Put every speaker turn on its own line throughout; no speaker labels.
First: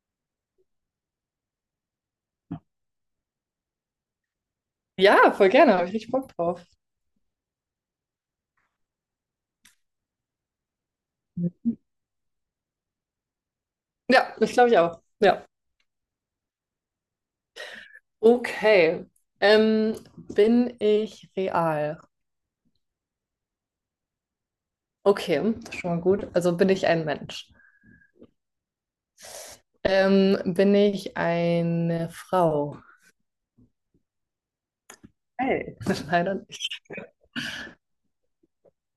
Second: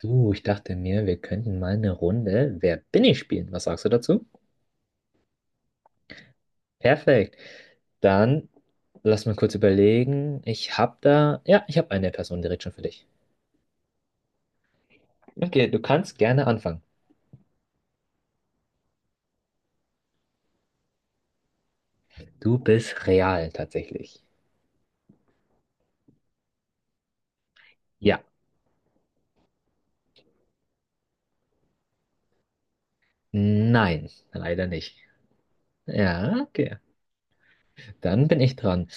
Du, ich dachte mir, wir könnten mal eine Runde Wer bin ich spielen. Was sagst du dazu?
Ja, voll gerne, habe ich richtig Bock drauf.
Perfekt. Dann lass mal kurz überlegen. Ich habe da, ja, ich habe eine Person direkt schon für dich.
Ja, das glaube ich auch. Ja.
Okay, du kannst gerne anfangen.
Okay. Ähm, Bin ich real?
Du bist real tatsächlich.
Okay, das ist schon mal gut. Also bin ich ein Mensch?
Ja.
Bin ich eine Frau?
Nein, leider nicht.
Hey. Leider
Ja, okay.
nicht.
Dann bin ich dran.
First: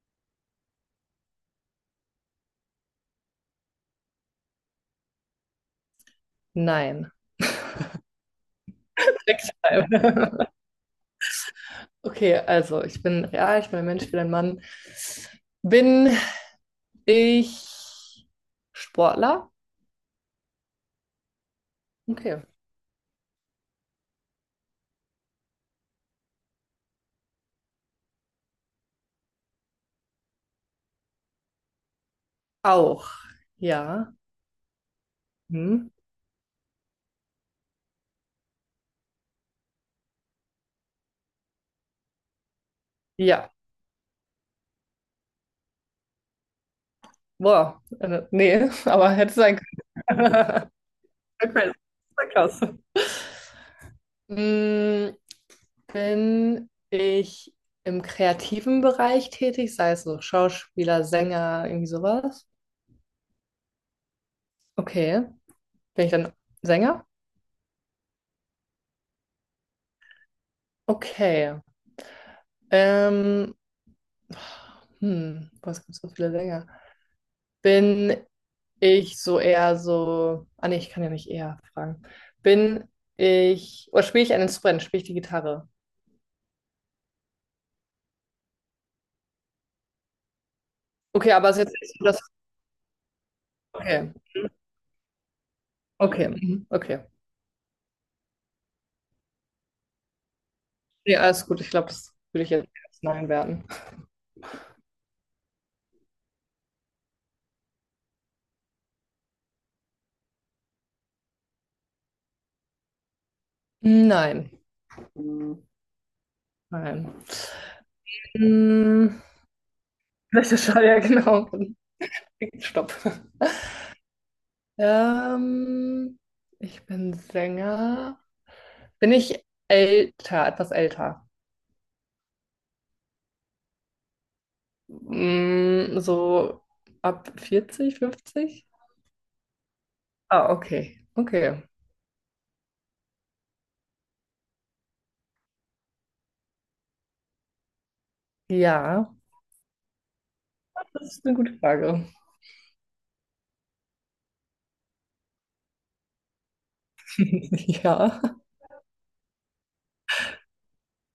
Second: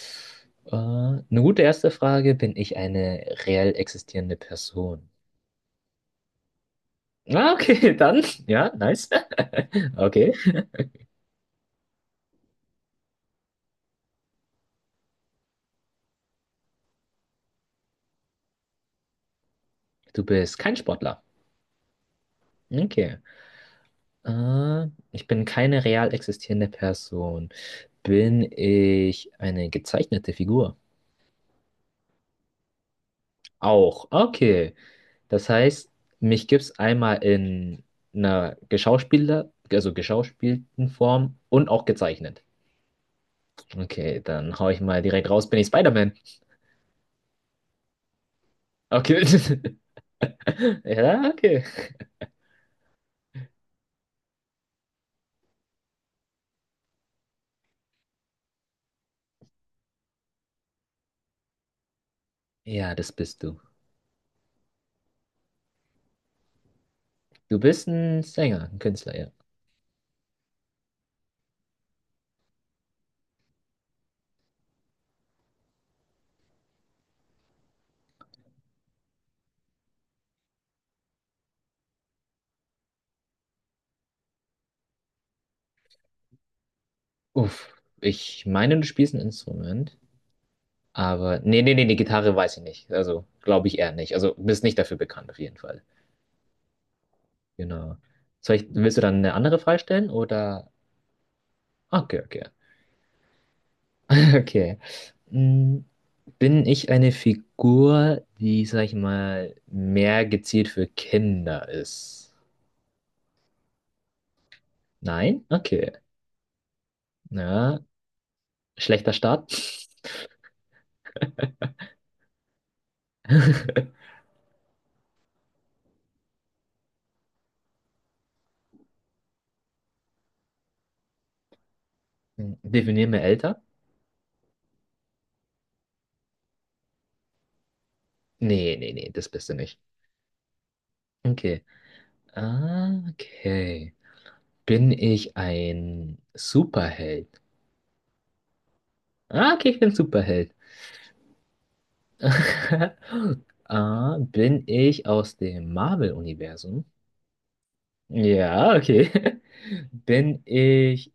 Eine gute erste Frage, bin ich eine reell existierende Person?
Nein.
Ah, okay, dann, ja, nice.
Sechsmal.
Okay.
Okay, also ich bin real, ich bin ein Mensch, ich bin ein Mann. Bin ich Sportler?
Du bist kein Sportler.
Okay.
Okay. Ich bin keine real existierende Person. Bin ich eine gezeichnete Figur?
Auch.
Auch.
Ja.
Okay. Das
Hm.
heißt, mich gibt es einmal in einer geschauspieler, also geschauspielten Form und auch gezeichnet.
Ja.
Okay, dann hau ich mal direkt raus, bin ich Spider-Man.
Boah, nee, aber
Okay.
hätte sein können.
Ja, okay.
Okay, das ist ja krass. Mm, Bin ich im kreativen Bereich tätig, sei es so Schauspieler, Sänger, irgendwie sowas?
Ja, das bist du.
Okay. Bin ich dann Sänger?
Du bist ein Sänger, ein Künstler, ja.
Okay. Ähm, boah, es gibt so viele Sänger. Bin ich so eher so. Ah, nee, ich kann ja nicht eher fragen. Bin ich. Oder spiele ich ein Instrument? Spiele ich die Gitarre?
Uff. Ich meine, du spielst ein Instrument.
Okay,
Aber
aber es
nee,
ist
nee,
jetzt
nee, die
nicht so, dass.
Gitarre weiß ich nicht. Also glaube ich eher
Okay.
nicht. Also bist nicht dafür bekannt auf jeden Fall.
Okay, Mhm, okay.
Genau. Soll ich, willst du dann eine andere Frage stellen oder?
Ja, alles gut. Ich glaube, das
Okay, okay.
würde ich jetzt als Nein werten.
Okay. Mm, bin ich eine Figur, die, sag ich mal, mehr gezielt für Kinder ist?
Nein,
Nein? Okay.
nein.
Ja,
Hm,
schlechter Start.
Welche Schall, ja, genau. Stopp. Ähm, ich bin Sänger. Bin ich älter, etwas älter?
Definier mir älter?
Hm, so ab 40, 50?
Nee, das bist du nicht.
Ah, okay,
Okay.
okay.
Ah, okay. Bin ich ein Superheld?
Ja,
Ah, okay, ich bin Superheld.
das ist eine gute Frage.
Ah, bin ich aus dem Marvel-Universum?
Ja,
Ja, okay. Bin ich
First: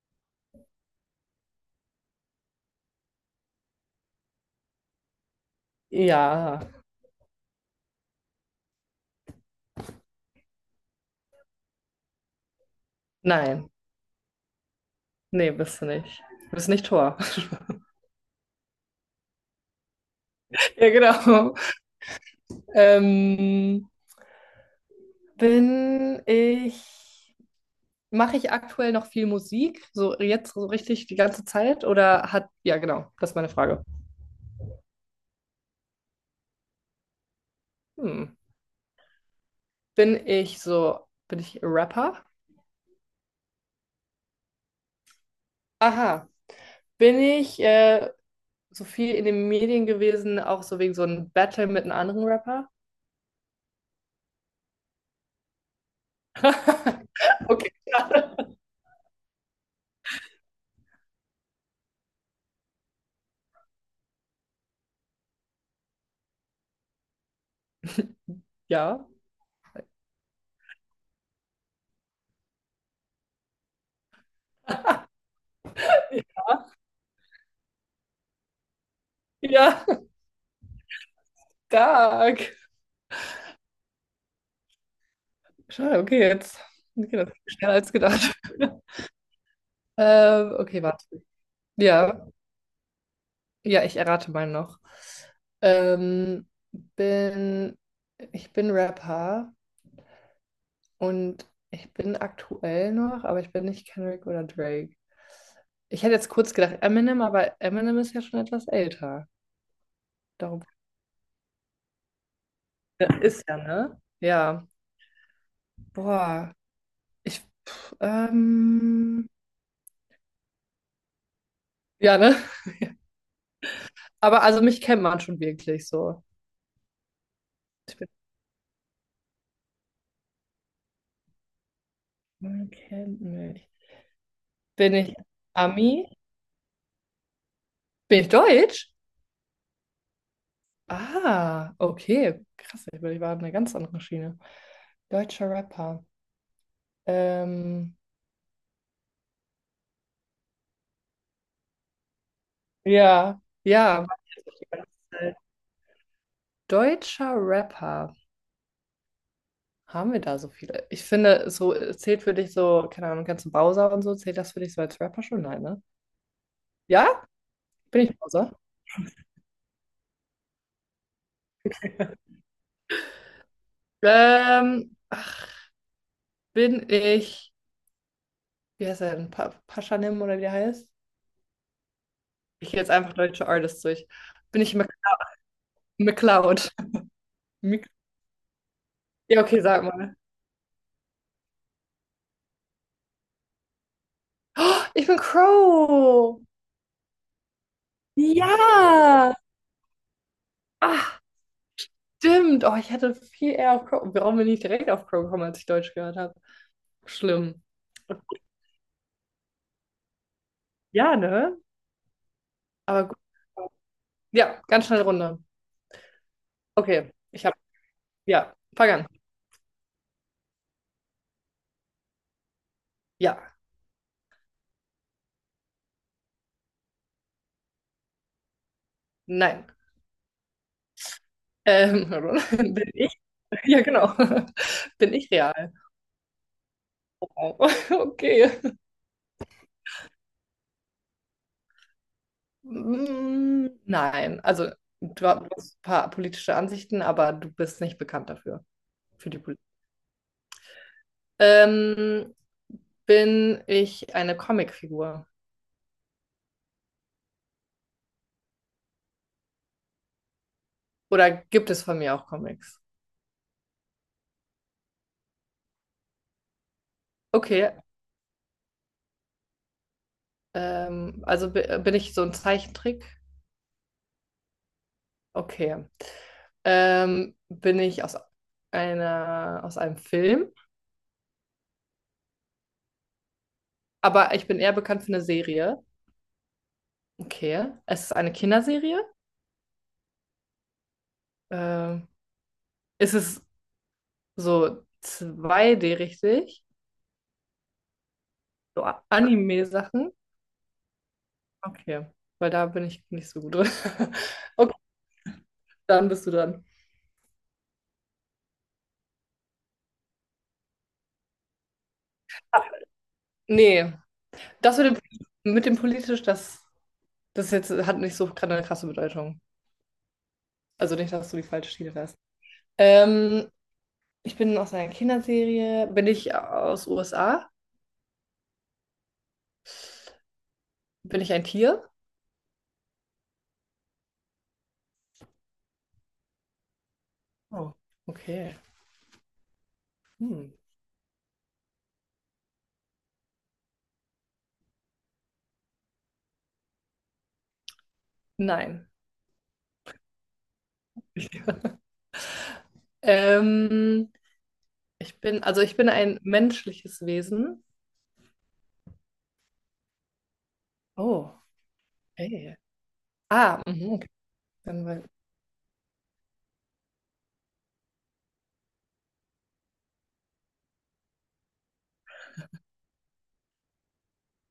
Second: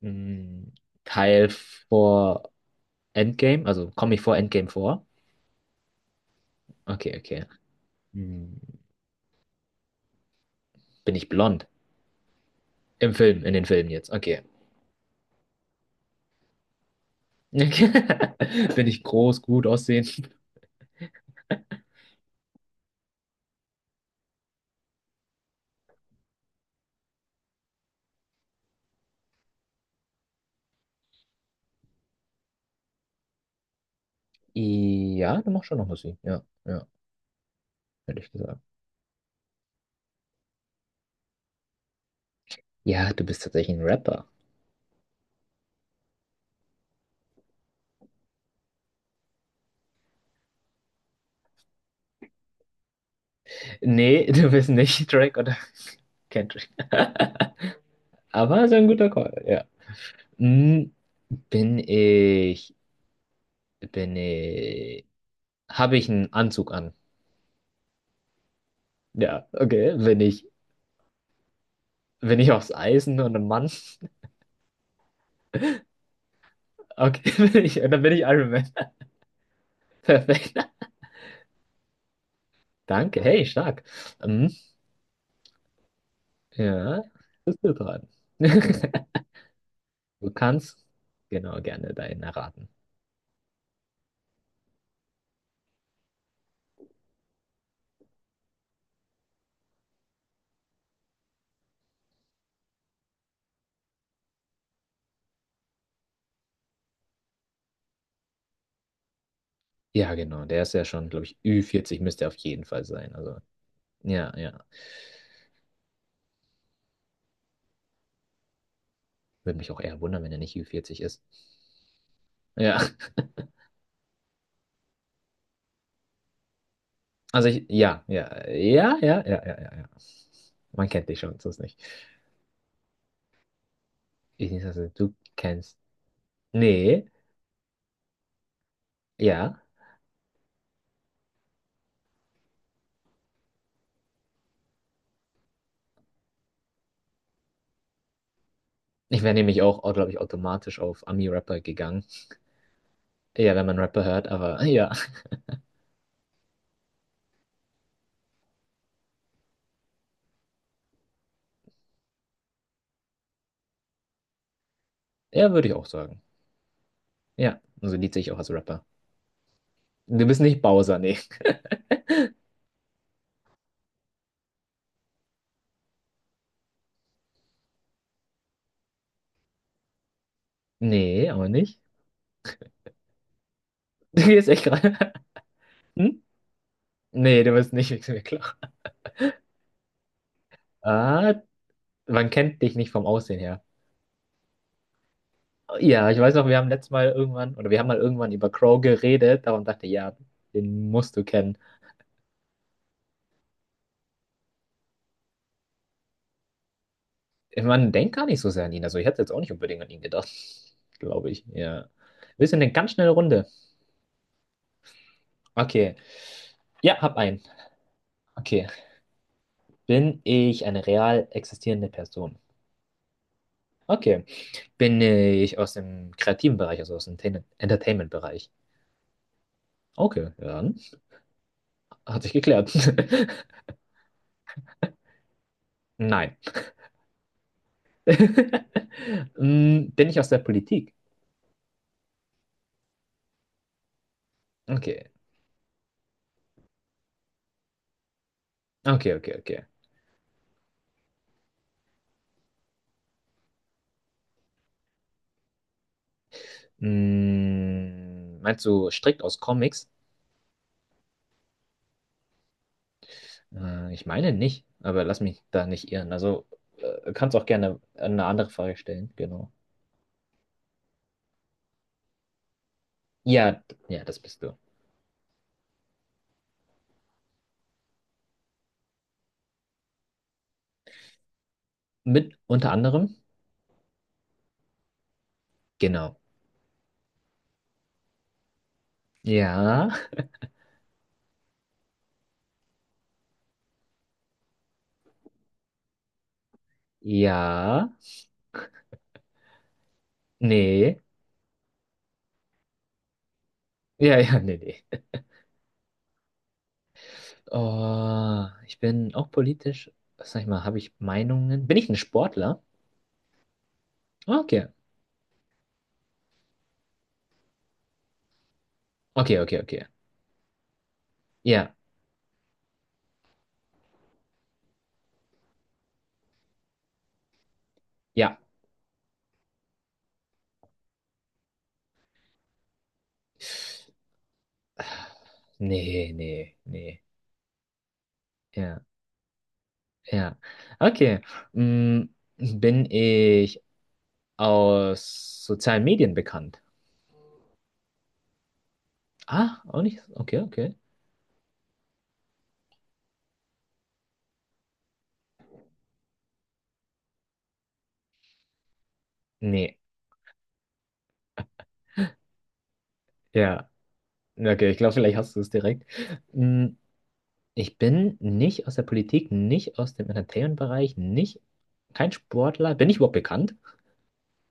mh, Teil vor Endgame? Also komme ich vor Endgame vor?
ja.
Okay, okay. Hm, bin ich blond? Im Film, in den
Nein,
Filmen jetzt. Okay.
nee, bist du nicht. Du bist nicht Tor.
Okay. Bin ich groß, gut aussehen?
Ja, genau. Ähm, bin ich, mache ich aktuell noch viel Musik? So jetzt so richtig die ganze Zeit? Oder hat, ja, genau, das ist meine Frage.
Ja, du machst schon noch Musik. Ja, ja, hätte ich
Hm.
gesagt.
Bin ich so, bin ich Rapper?
Ja, du bist tatsächlich ein Rapper.
Aha. Bin ich so viel in den Medien gewesen, auch so wegen so einem Battle mit einem anderen Rapper?
Nee, du bist nicht Drake oder Kendrick.
Okay, schade.
Aber so ein guter Call, ja. Hm, Bin ich, bin ich, habe ich einen Anzug an?
Ja.
Ja, okay, bin ich aufs Eisen und ein Mann? Okay, bin ich, dann bin ich Iron Man.
Ja,
Perfekt.
stark.
Danke, hey, stark. Hm,
Schade, okay, jetzt
ja,
geht das
bist du
schneller als
dran.
gedacht.
Du
Okay,
kannst
warte.
genau gerne deinen
Ja.
erraten.
Ja, ich errate mal noch. Ähm, bin, ich bin Rapper und ich bin aktuell noch, aber ich bin nicht Kendrick oder Drake. Ich hätte jetzt kurz gedacht Eminem, aber Eminem ist ja schon etwas älter.
Ja, genau, der
Darum
ist ja schon, glaube ich, Ü40 müsste er auf jeden Fall
ja,
sein. Also,
ist ja, ne?
ja.
Ja. Boah. Ich, pff, ähm,
Würde mich auch eher wundern, wenn er nicht Ü40 ist.
ja, ne?
Ja,
Aber also mich kennt man schon wirklich so.
also ich,
Ich bin,
ja. Man kennt dich schon, sonst nicht.
man kennt mich.
Ich nicht, also
Bin
du
ich
kennst.
Ami?
Nee,
Bin ich Deutsch?
ja.
Ah, okay. Krass, ich war auf einer ganz anderen Schiene. Deutscher Rapper. Ähm,
Ich wäre nämlich auch, glaube ich, automatisch auf Ami-Rapper gegangen.
ja,
Ja, wenn man Rapper
ja.
hört, aber ja,
Deutscher Rapper. Haben wir da so viele? Ich finde, so zählt für dich so, keine Ahnung, kannst du Bowser und so, zählt das für dich so als Rapper schon?
ja,
Nein,
würde ich
ne?
auch sagen.
Ja?
Ja, also
Bin
Lied
ich
sehe ich auch als
Bowser?
Rapper. Du bist nicht Bowser, nee.
Ähm, bin ich, wie heißt er denn? Pa Paschanim oder wie der heißt?
Nee, aber nicht.
Ich gehe jetzt einfach deutsche Artists durch.
Du gehst
Bin
echt
ich Mc
gerade. Hm?
McCloud?
Nee, du bist
Mc
nicht, ist mir klar.
ja, okay, sag mal.
Ah, man kennt dich nicht vom Aussehen her.
Oh, ich bin
Ja, ich weiß
Crow.
noch, wir haben letztes Mal irgendwann, oder wir haben mal irgendwann über Crow
Ja!
geredet, darum dachte ich, ja, den musst
Ach,
du kennen.
stimmt. Oh, ich hätte viel eher auf Crow. Warum bin ich direkt auf Crow gekommen, als ich Deutsch gehört habe? Schlimm.
Man denkt gar nicht so sehr an ihn, also ich hätte jetzt auch nicht unbedingt an ihn gedacht,
Ja,
glaube ich,
ne?
ja. Wir sind eine ganz
Aber
schnelle
gut.
Runde.
Ja, ganz schnell Runde.
Okay, ja,
Okay,
hab einen.
ich habe. Ja,
Okay,
fang an.
bin ich eine real existierende Person?
Ja,
Okay, bin ich aus dem kreativen Bereich, also aus dem Ten- Entertainment-Bereich?
nein.
Okay, ja, dann
Ähm,
hat sich geklärt.
bin ich? Ja, genau. Bin ich real?
Nein.
Oh, okay.
Mm, bin ich aus der Politik?
Mm, nein, also
Okay.
du hast ein paar politische Ansichten, aber du bist nicht bekannt dafür,
Okay,
für
okay,
die
okay.
Ähm, bin ich eine Comicfigur?
Mm, meinst du strikt aus Comics?
Oder gibt es von mir auch Comics?
Ich meine nicht, aber lass mich da nicht irren. Also kannst auch
Okay,
gerne eine andere Frage stellen, genau.
bin ich so ein Zeichentrick?
Ja, ja, das bist du.
Okay. Bin ich aus einer, aus einem Film?
Mit unter anderem?
Aber ich bin eher bekannt für eine Serie.
Genau.
Okay. Es ist eine Kinderserie?
Ja,
Ähm, ist es so zwei d richtig?
ja,
So A- Anime-Sachen?
nee,
Okay. Weil da bin ich nicht so gut drin.
ja, ja, nee,
Okay,
nee.
dann bist du dran.
Oh, ich bin auch politisch, was sag ich mal, habe ich Meinungen? Bin ich ein Sportler?
Nee,
Okay,
das mit dem politisch, das, das jetzt hat nicht so gerade eine krasse
okay,
Bedeutung.
okay, okay.
Also nicht, dass du die falsche
Ja,
Schiene fährst. Ähm, ich bin aus einer Kinderserie. Bin ich aus USA?
ja.
Bin ich ein Tier?
Ah, Nee.
Oh, okay.
Ja. Ja,
Hm.
okay. Mm, bin ich aus sozialen Medien bekannt?
Nein.
Ah, auch nicht. Okay, okay.
Ähm, also ich bin ein menschliches Wesen.
Nee,
Oh, ey. Ah,
ja.
mhm, okay.
Okay, ich
Dann
glaube,
war-
vielleicht hast du es direkt. Mm, ich bin nicht aus der Politik, nicht aus dem Entertainment-Bereich, nicht, kein Sportler. Bin ich überhaupt bekannt?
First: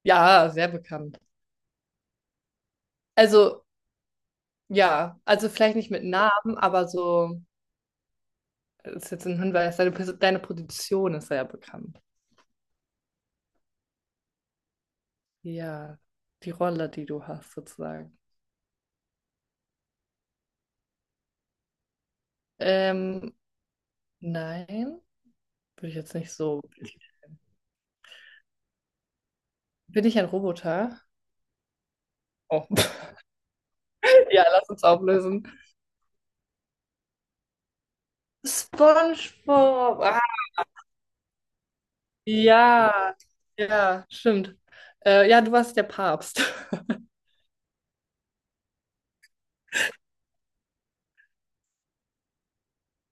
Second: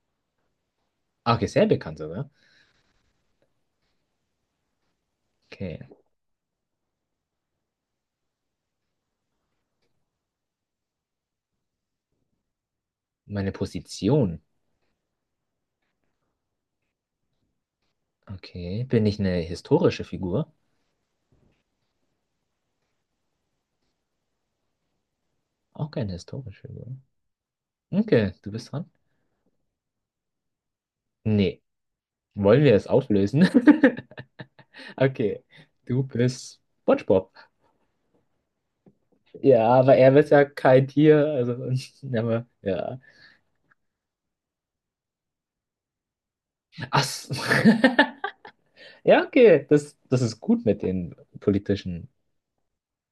Ja, sehr bekannt.
Ah, okay, sehr bekannt sogar.
Also, ja, also vielleicht
Okay,
nicht mit Namen, aber so. Das ist jetzt ein Hinweis, deine Position ist sehr bekannt.
meine Position.
Ja, die Rolle, die du hast, sozusagen.
Okay, bin ich eine historische Figur?
Ähm, nein, würde
Auch
ich
keine
jetzt nicht so.
historische Figur. Okay, du bist dran?
Bin ich ein Roboter?
Nee. Wollen
Oh,
wir es auflösen?
ja, lass uns
Okay,
auflösen.
du bist SpongeBob. Ja, aber
SpongeBob!
er
Ah,
wird ja kein Tier, also aber, ja.
ja, ja, stimmt. Ja, du warst der Papst.
Ach, so. ja, okay, das ist gut mit den politischen,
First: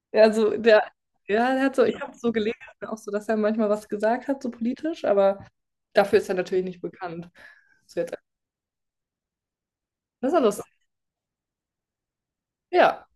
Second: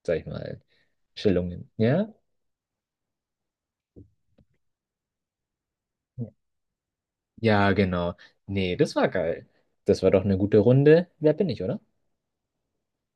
sag ich
Also,
mal,
der, ja, der
Stellungen,
hat so, ich
ja?
habe so gelesen, auch so, dass er manchmal was gesagt hat, so politisch, aber dafür ist er natürlich nicht bekannt.
Ja,
So
genau.
jetzt,
Nee, das war geil. Das war doch
das ist
eine
ja
gute
lustig.
Runde. Wer bin ich, oder?
Ja.